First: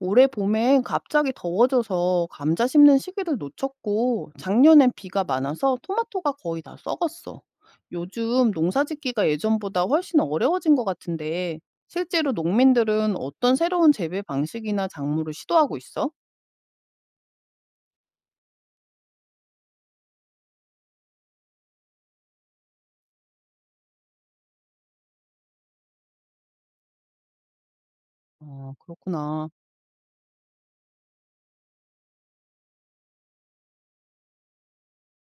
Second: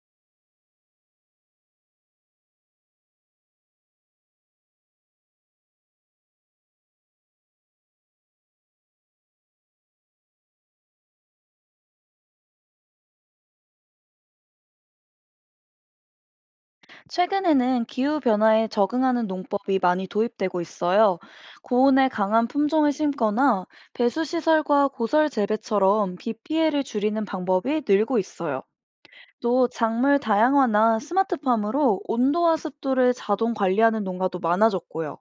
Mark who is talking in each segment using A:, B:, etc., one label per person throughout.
A: 올해 봄엔 갑자기 더워져서 감자 심는 시기를 놓쳤고 작년엔 비가 많아서 토마토가 거의 다 썩었어. 요즘 농사짓기가 예전보다 훨씬 어려워진 것 같은데 실제로 농민들은 어떤 새로운 재배 방식이나 작물을 시도하고 있어?
B: 최근에는 기후변화에 적응하는 농법이 많이 도입되고 있어요. 고온에 강한 품종을 심거나 배수시설과 고설 재배처럼 비 피해를 줄이는 방법이 늘고 있어요.
A: 아, 그렇구나.
B: 또 작물 다양화나 스마트팜으로 온도와 습도를 자동 관리하는 농가도 많아졌고요.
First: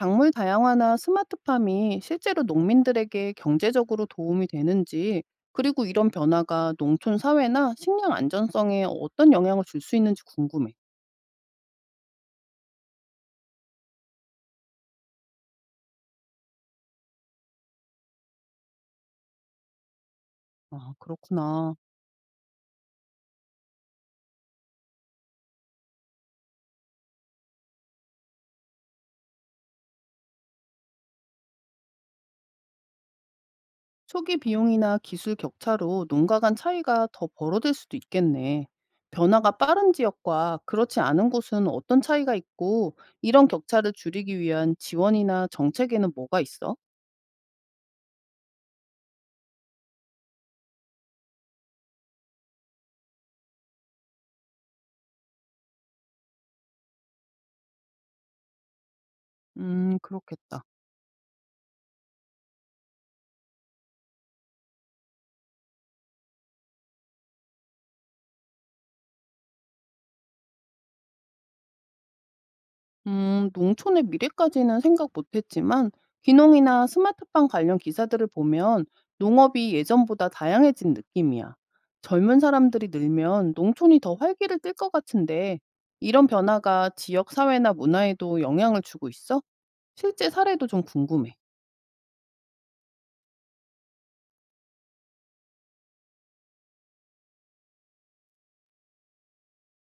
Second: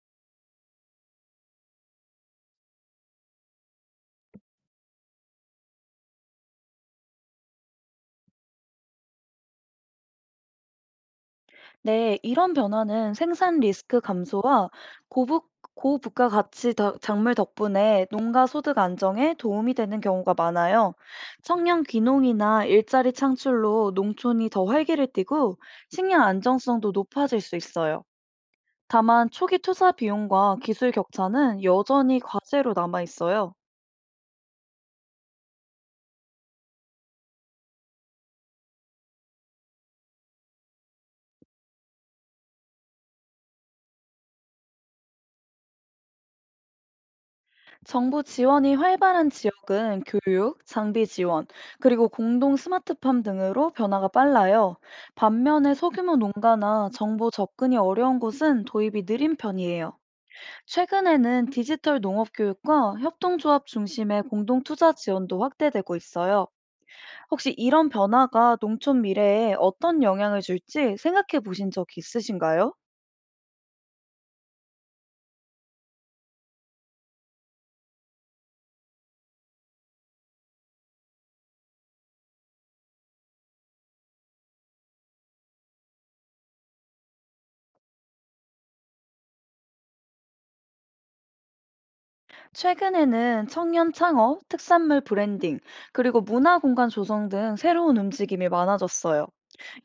A: 작물 다양화나 스마트팜이 실제로 농민들에게 경제적으로 도움이 되는지, 그리고 이런 변화가 농촌 사회나 식량 안전성에 어떤 영향을 줄 수 있는지 궁금해.
B: 네, 이런 변화는 생산 리스크 감소와 고부, 고부가 가치 작물 덕분에 농가 소득 안정에 도움이 되는 경우가
A: 아,
B: 많아요.
A: 그렇구나.
B: 청년 귀농이나 일자리 창출로 농촌이 더 활기를 띠고 식량 안정성도 높아질 수 있어요. 다만 초기 투자 비용과 기술 격차는 여전히 과제로 남아 있어요.
A: 초기 비용이나 기술 격차로 농가 간 차이가 더 벌어질 수도 있겠네. 변화가 빠른 지역과 그렇지 않은 곳은 어떤 차이가 있고, 이런 격차를 줄이기 위한 지원이나 정책에는 뭐가 있어?
B: 정부 지원이 활발한 지역은 교육, 장비 지원, 그리고 공동 스마트팜 등으로 변화가 빨라요. 반면에 소규모 농가나 정보 접근이 어려운 곳은 도입이 느린 편이에요.
A: 그렇겠다.
B: 최근에는 디지털 농업 교육과 협동조합 중심의 공동 투자 지원도 확대되고 있어요. 혹시 이런 변화가 농촌 미래에 어떤 영향을 줄지 생각해 보신 적 있으신가요?
A: 농촌의 미래까지는 생각 못했지만 귀농이나 스마트팜 관련 기사들을 보면 농업이 예전보다 다양해진 느낌이야. 젊은 사람들이 늘면 농촌이 더 활기를 띨 것 같은데 이런 변화가 지역 사회나 문화에도 영향을 주고 있어? 실제 사례도 좀 궁금해.
B: 최근에는 청년 창업, 특산물 브랜딩, 그리고 문화 공간 조성 등 새로운 움직임이 많아졌어요.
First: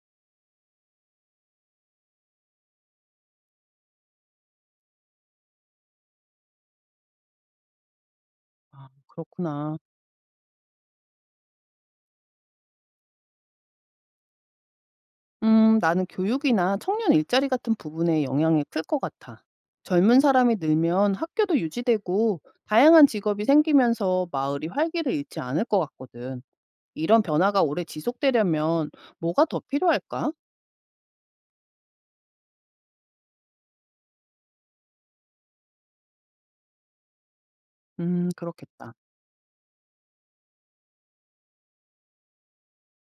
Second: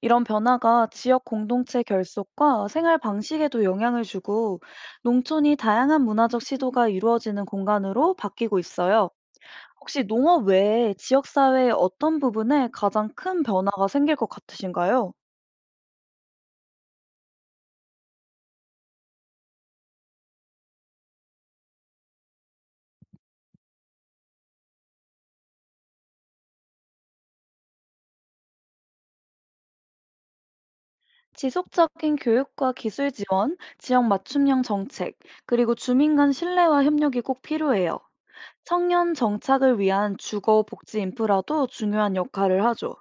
B: 이런 변화가 지역 공동체 결속과 생활 방식에도 영향을 주고 농촌이 다양한 문화적 시도가 이루어지는 공간으로 바뀌고
A: 아,
B: 있어요.
A: 그렇구나.
B: 혹시 농업 외에 지역사회의 어떤 부분에 가장 큰 변화가 생길 것 같으신가요?
A: 나는 교육이나 청년 일자리 같은 부분에 영향이 클 것 같아. 젊은 사람이 늘면 학교도 유지되고 다양한 직업이 생기면서 마을이 활기를 잃지 않을 것 같거든. 이런 변화가 오래 지속되려면 뭐가 더 필요할까?
B: 지속적인 교육과 기술 지원, 지역 맞춤형 정책, 그리고 주민 간 신뢰와 협력이 꼭 필요해요.
A: 그렇겠다.
B: 청년 정착을 위한 주거 복지 인프라도 중요한 역할을 하죠.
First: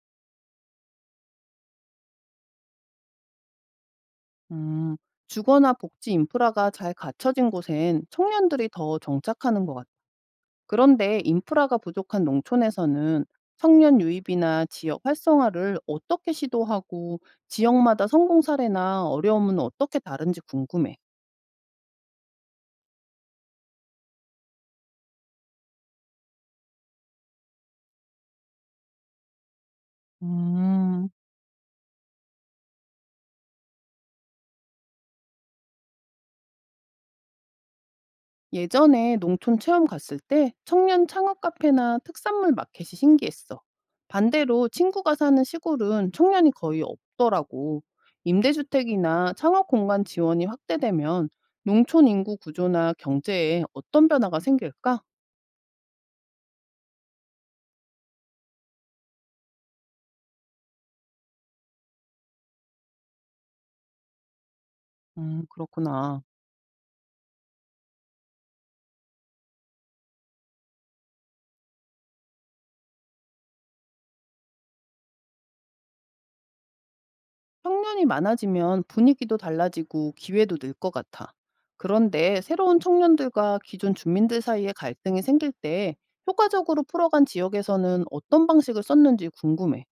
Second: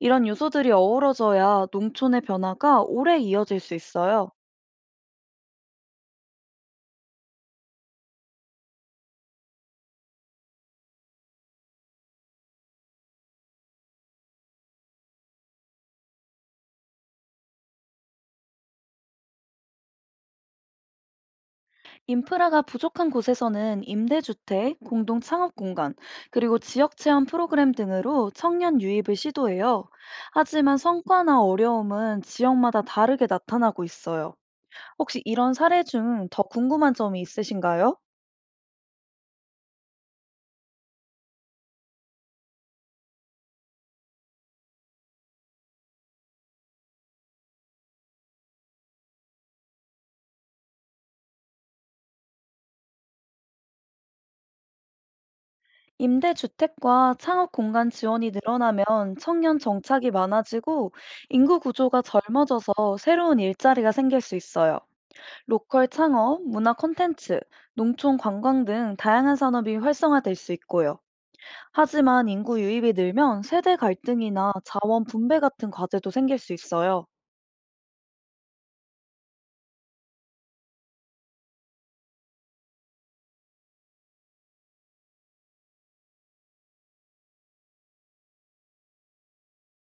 B: 이런 요소들이 어우러져야 농촌의 변화가 오래 이어질 수 있어요.
A: 음, 주거나 복지 인프라가 잘 갖춰진 곳엔 청년들이 더 정착하는 것 같아. 그런데 인프라가 부족한 농촌에서는 청년 유입이나 지역 활성화를 어떻게 시도하고 지역마다 성공 사례나 어려움은 어떻게 다른지 궁금해.
B: 인프라가 부족한 곳에서는 임대주택, 공동 창업 공간, 그리고 지역 체험 프로그램 등으로 청년 유입을 시도해요. 하지만
A: 음,
B: 성과나 어려움은 지역마다 다르게 나타나고 있어요. 혹시 이런 사례 중 더 궁금한 점이 있으신가요?
A: 예전에 농촌 체험 갔을 때 청년 창업 카페나 특산물 마켓이 신기했어. 반대로 친구가 사는 시골은 청년이 거의 없더라고. 임대주택이나 창업 공간 지원이 확대되면 농촌 인구 구조나 경제에 어떤 변화가 생길까?
B: 임대주택과 창업 공간 지원이 늘어나면 청년 정착이 많아지고 인구 구조가 젊어져서 새로운 일자리가 생길 수 있어요. 로컬
A: 그렇구나.
B: 창업, 문화 콘텐츠, 농촌 관광 등 다양한 산업이 활성화될 수 있고요. 하지만 인구 유입이 늘면 세대 갈등이나 자원 분배 같은 과제도 생길 수 있어요.
A: 청년이 많아지면 분위기도 달라지고 기회도 늘 것 같아. 그런데 새로운 청년들과 기존 주민들 사이에 갈등이 생길 때 효과적으로 풀어간 지역에서는 어떤 방식을 썼는지 궁금해.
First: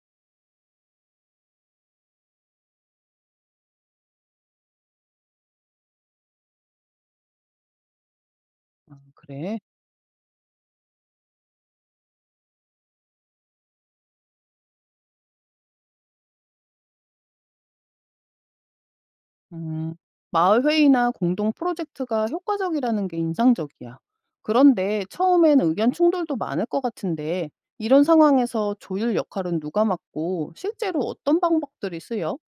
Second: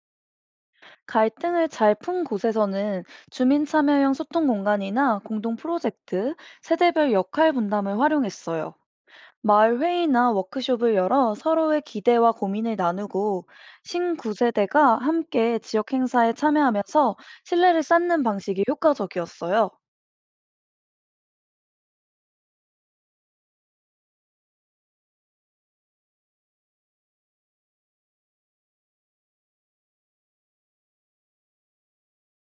B: 갈등을 잘 푼 곳에서는 주민 참여형 소통 공간이나 공동 프로젝트, 세대별 역할 분담을 활용했어요.
A: 아, 그래.
B: 마을 회의나 워크숍을 열어 서로의 기대와 고민을 나누고 신구세대가 함께 지역 행사에 참여하면서 신뢰를 쌓는 방식이 효과적이었어요.
A: 음, 마을 회의나 공동 프로젝트가 효과적이라는 게 인상적이야. 그런데 처음엔 의견 충돌도 많을 것 같은데 이런 상황에서 조율 역할은 누가 맡고 실제로 어떤 방법들이 쓰여?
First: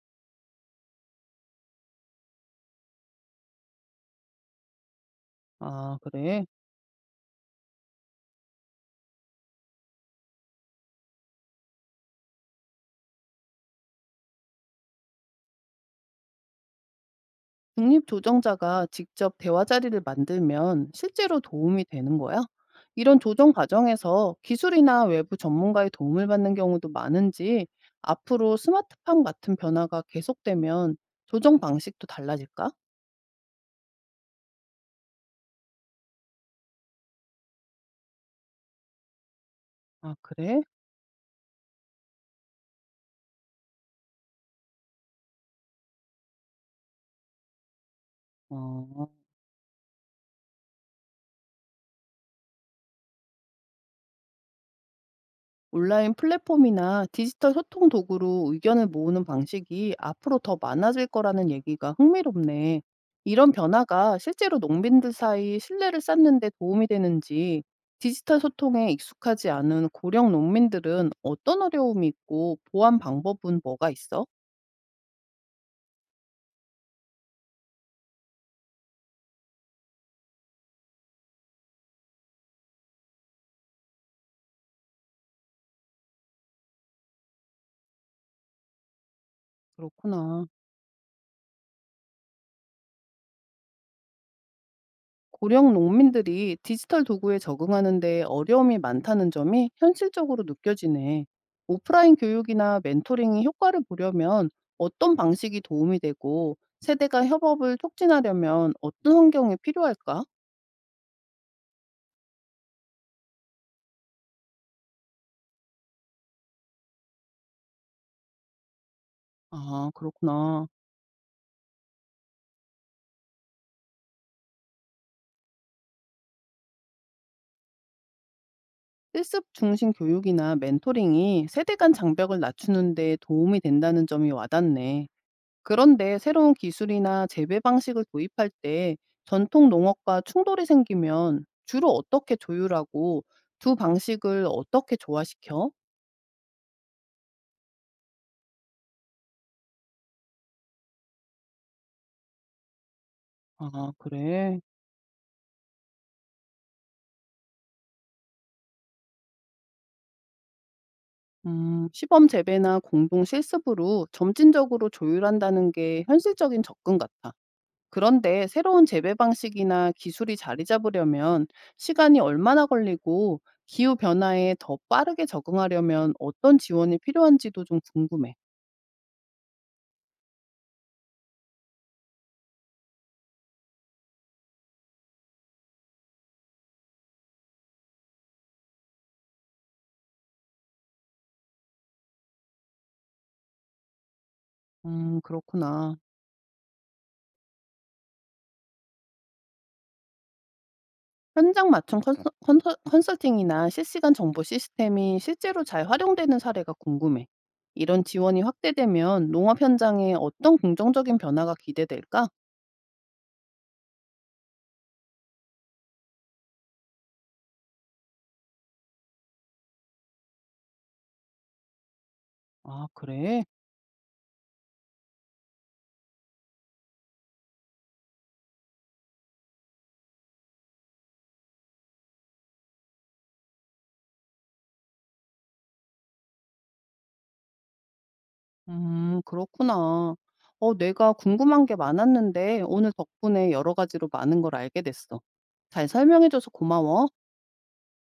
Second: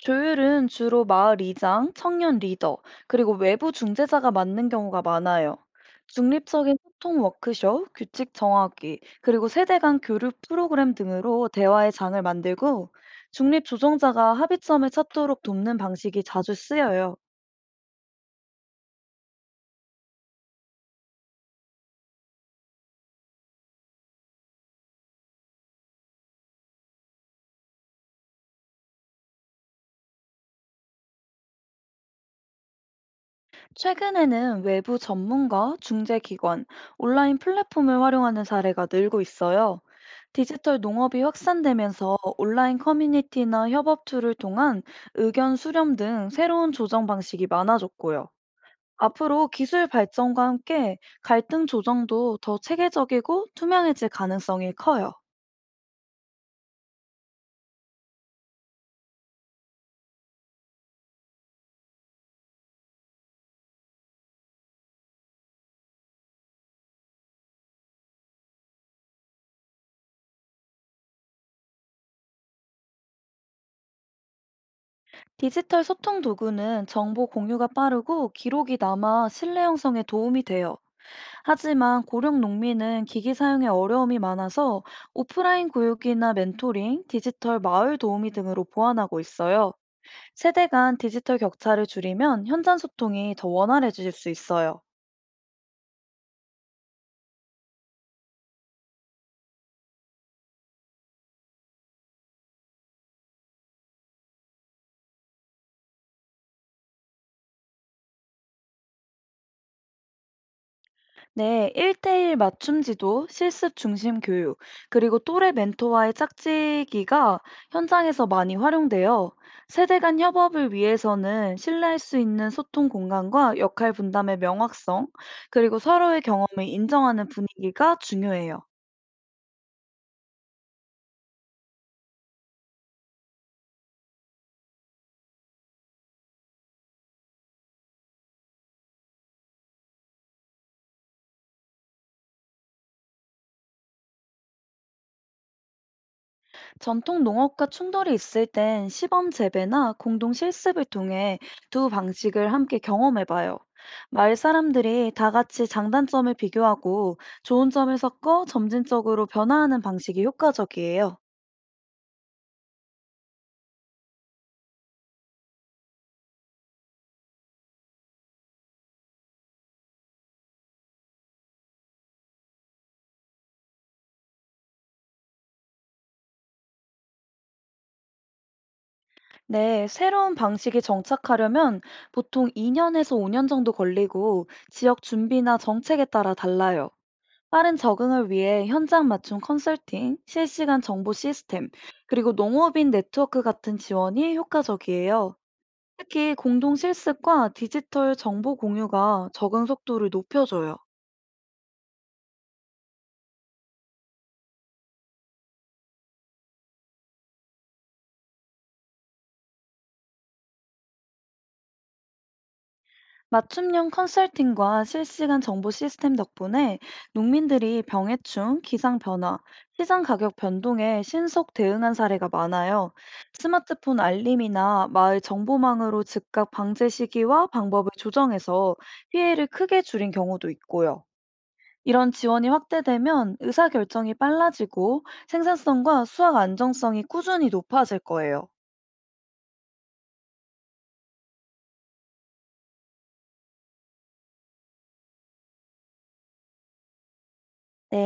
B: 조율은 주로 마을 이장, 청년 리더, 그리고 외부 중재자가 맡는 경우가 많아요.
A: 아, 그래.
B: 중립적인 소통 워크숍, 규칙 정하기, 그리고 세대 간 교류 프로그램 등으로 대화의 장을 만들고 중립 조정자가 합의점을 찾도록 돕는 방식이 자주 쓰여요.
A: 중립조정자가 직접 대화 자리를 만들면 실제로 도움이 되는 거야? 이런 조정 과정에서 기술이나 외부 전문가의 도움을 받는 경우도 많은지 앞으로 스마트팜 같은 변화가 계속되면 조정 방식도 달라질까?
B: 최근에는 외부 전문가, 중재기관, 온라인 플랫폼을 활용하는 사례가 늘고 있어요.
A: 아, 그래?
B: 디지털 농업이 확산되면서 온라인 커뮤니티나 협업 툴을 통한 의견 수렴 등 새로운 조정 방식이 많아졌고요.
A: 어.
B: 앞으로 기술 발전과 함께 갈등 조정도 더 체계적이고 투명해질 가능성이 커요.
A: 온라인 플랫폼이나 디지털 소통 도구로 의견을 모으는 방식이 앞으로 더 많아질 거라는 얘기가 흥미롭네. 이런 변화가 실제로 농민들 사이 신뢰를 쌓는 데 도움이 되는지 디지털 소통에 익숙하지 않은 고령 농민들은 어떤 어려움이 있고 보완 방법은 뭐가 있어?
B: 디지털 소통 도구는 정보 공유가 빠르고 기록이 남아 신뢰 형성에 도움이 돼요. 하지만 고령 농민은 기기 사용에 어려움이 많아서 오프라인 교육이나 멘토링, 디지털 마을 도우미 등으로 보완하고 있어요.
A: 그렇구나.
B: 세대 간 디지털 격차를 줄이면 현장 소통이 더 원활해질 수 있어요.
A: 고령 농민들이 디지털 도구에 적응하는데 어려움이 많다는 점이 현실적으로 느껴지네. 오프라인 교육이나 멘토링이 효과를 보려면 어떤 방식이 도움이 되고 세대가 협업을 촉진하려면 어떤 환경이 필요할까?
B: 네, 1대1 맞춤 지도, 실습 중심 교육, 그리고 또래 멘토와의 짝짓기가 현장에서 많이 활용돼요.
A: 아,
B: 세대 간
A: 그렇구나.
B: 협업을 위해서는 신뢰할 수 있는 소통 공간과 역할 분담의 명확성, 그리고 서로의 경험을 인정하는 분위기가 중요해요.
A: 실습 중심 교육이나 멘토링이 세대 간 장벽을 낮추는 데 도움이 된다는 점이 와닿네. 그런데 새로운 기술이나 재배 방식을 도입할 때 전통 농업과 충돌이 생기면 주로 어떻게 조율하고 두 방식을 어떻게 조화시켜?
B: 전통 농업과 충돌이 있을 땐 시범 재배나 공동 실습을 통해 두 방식을 함께 경험해봐요.
A: 아,
B: 마을
A: 그래.
B: 사람들이 다 같이 장단점을 비교하고 좋은 점을 섞어 점진적으로 변화하는 방식이 효과적이에요.
A: 시범 재배나 공동 실습으로 점진적으로 조율한다는 게 현실적인 접근 같아. 그런데 새로운 재배 방식이나 기술이 자리 잡으려면 시간이 얼마나 걸리고 기후 변화에 더 빠르게 적응하려면 어떤 지원이 필요한지도 좀 궁금해.
B: 네, 새로운 방식이 정착하려면 보통 2년에서 5년 정도 걸리고 지역 준비나 정책에 따라 달라요. 빠른 적응을 위해 현장 맞춤 컨설팅, 실시간 정보 시스템, 그리고 농업인 네트워크 같은 지원이 효과적이에요.
A: 그렇구나.
B: 특히 공동 실습과 디지털 정보 공유가 적응 속도를 높여줘요.
A: 현장 맞춤 컨서 컨서 컨설팅이나 실시간 정보 시스템이 실제로 잘 활용되는 사례가 궁금해. 이런 지원이 확대되면 농업 현장에 어떤 긍정적인 변화가 기대될까?
B: 맞춤형 컨설팅과 실시간 정보 시스템 덕분에 농민들이 병해충, 기상 변화, 시장 가격 변동에 신속 대응한 사례가
A: 아,
B: 많아요.
A: 그래?
B: 스마트폰 알림이나 마을 정보망으로 즉각 방제 시기와 방법을 조정해서 피해를 크게 줄인 경우도 있고요. 이런 지원이 확대되면 의사결정이 빨라지고 생산성과 수확 안정성이 꾸준히 높아질 거예요.
A: 그렇구나. 어, 내가 궁금한 게 많았는데 오늘 덕분에 여러 가지로 많은 걸 알게 됐어. 잘 설명해줘서 고마워.
B: 네.